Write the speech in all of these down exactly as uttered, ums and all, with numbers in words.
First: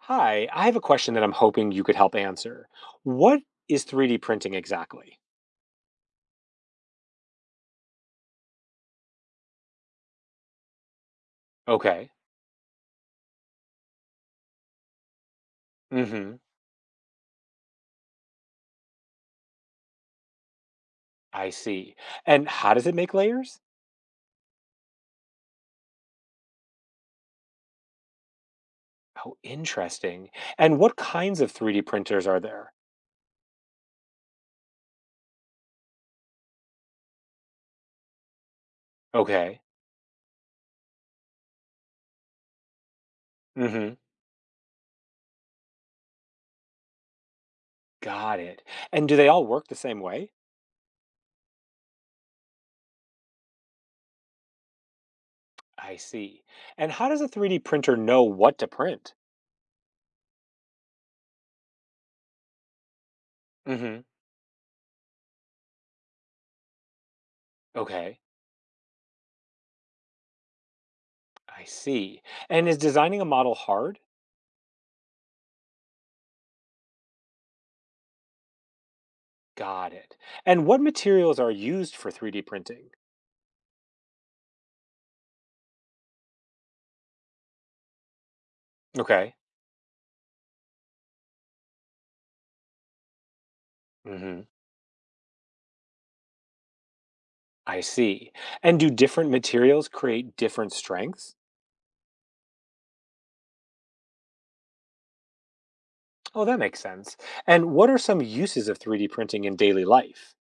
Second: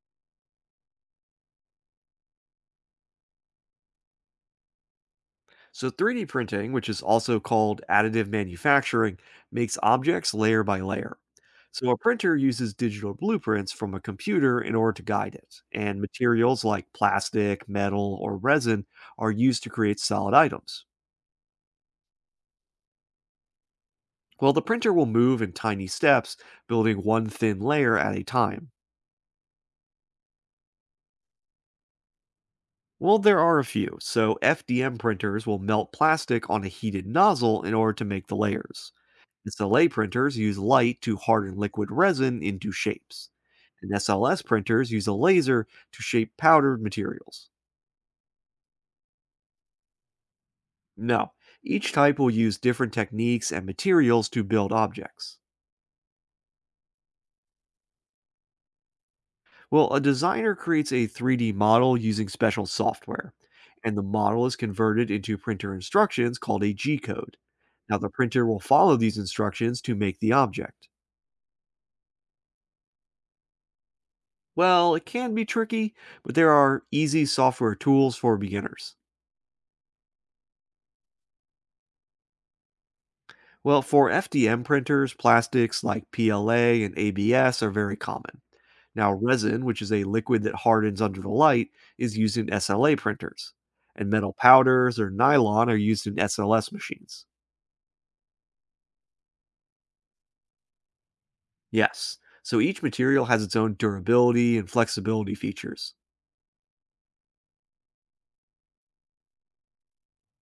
Hi, I have a question that I'm hoping you could help answer. What is three D printing exactly? So, three D printing, which is also called additive manufacturing, makes objects layer by layer. So, a Okay. printer uses digital blueprints from a computer in order to guide it, and Mm-hmm. materials like plastic, metal, or resin are used to create solid items. I see. And how does it make layers? Well, the printer will move in tiny steps, building one thin layer at a time. Oh, interesting. And what kinds of three D printers are there? Well, there are a few. So, F D M printers will melt plastic on a heated nozzle in order to make the layers. Okay. S L A printers use light to harden liquid resin into shapes, and Mm-hmm. S L S printers use a laser to shape powdered materials. Got it. And do they all work the same way? Now, each type will use different techniques and materials to build objects. I see. And how does a three D printer know what to print? Well, a designer creates a three D model using special software, and the Mm-hmm. model is converted into printer instructions called a G code. Now, the Okay. printer will follow these instructions to make the object. I see. And is designing a model hard? Well, it can be tricky, but there are easy software tools for beginners. Got it. And what materials are used for three D printing? Well, for F D M printers, plastics like P L A and A B S are very common. Now, Okay. resin, which is a liquid that hardens under the light, is used in S L A printers. And metal Mm-hmm. powders or nylon are used in S L S machines. I see. And do different materials create different strengths? Yes, so each material has its own durability and flexibility features. Oh, that makes sense. And what are some uses of three D printing in daily life?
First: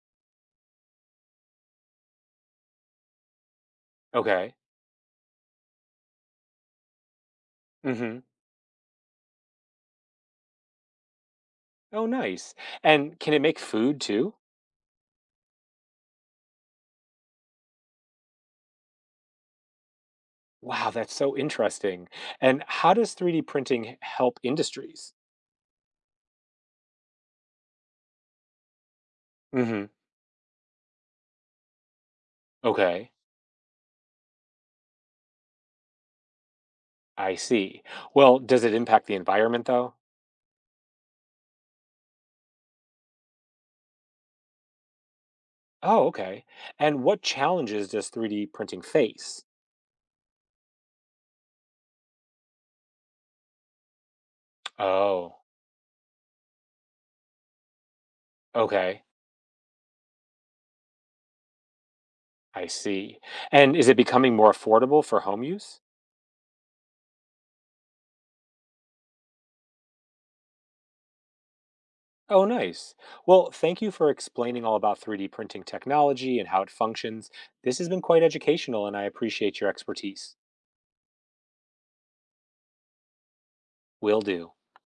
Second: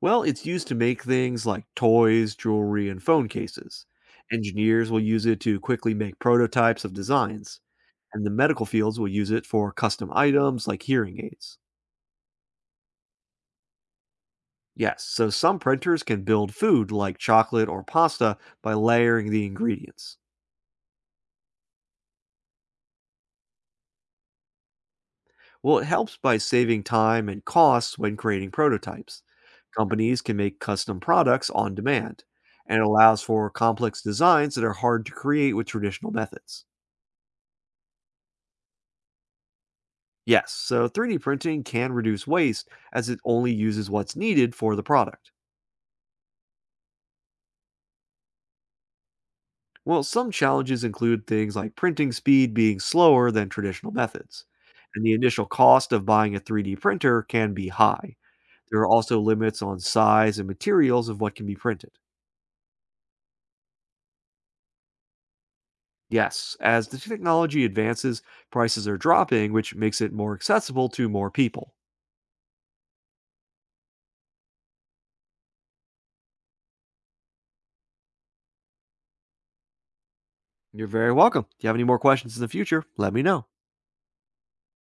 Well, it's used to make things like toys, jewelry, and phone cases. Okay. Engineers will use it to quickly make prototypes of designs, Mhm. and the medical fields will use it for custom items like hearing aids. Oh, nice. And can it make food too? Yes, so some printers can build food like chocolate or pasta by layering the ingredients. Wow, that's so interesting. And how does three D printing help industries? Well, it helps by saving time and costs when creating prototypes. Mhm. Companies can make custom products on demand, and it Okay. allows for complex designs that are hard to create with traditional methods. I see. Well, does it impact the environment though? Yes, so three D printing can reduce waste as it only uses what's needed for the product. Oh, okay. And what challenges does three D printing face? Well, some challenges include things like printing speed being slower than traditional methods, and the Oh, initial cost of buying a three D printer can be high. There are okay. also limits on size and materials of what can be printed. I see. And is it becoming more affordable for home use? Yes, as the technology advances, prices are dropping, which makes it more accessible to more people. Oh, nice. Well, thank you for explaining all about three D printing technology and how it functions. This has been quite educational, and I appreciate your expertise. You're very welcome. If you have any more questions in the future, let me know. Will do.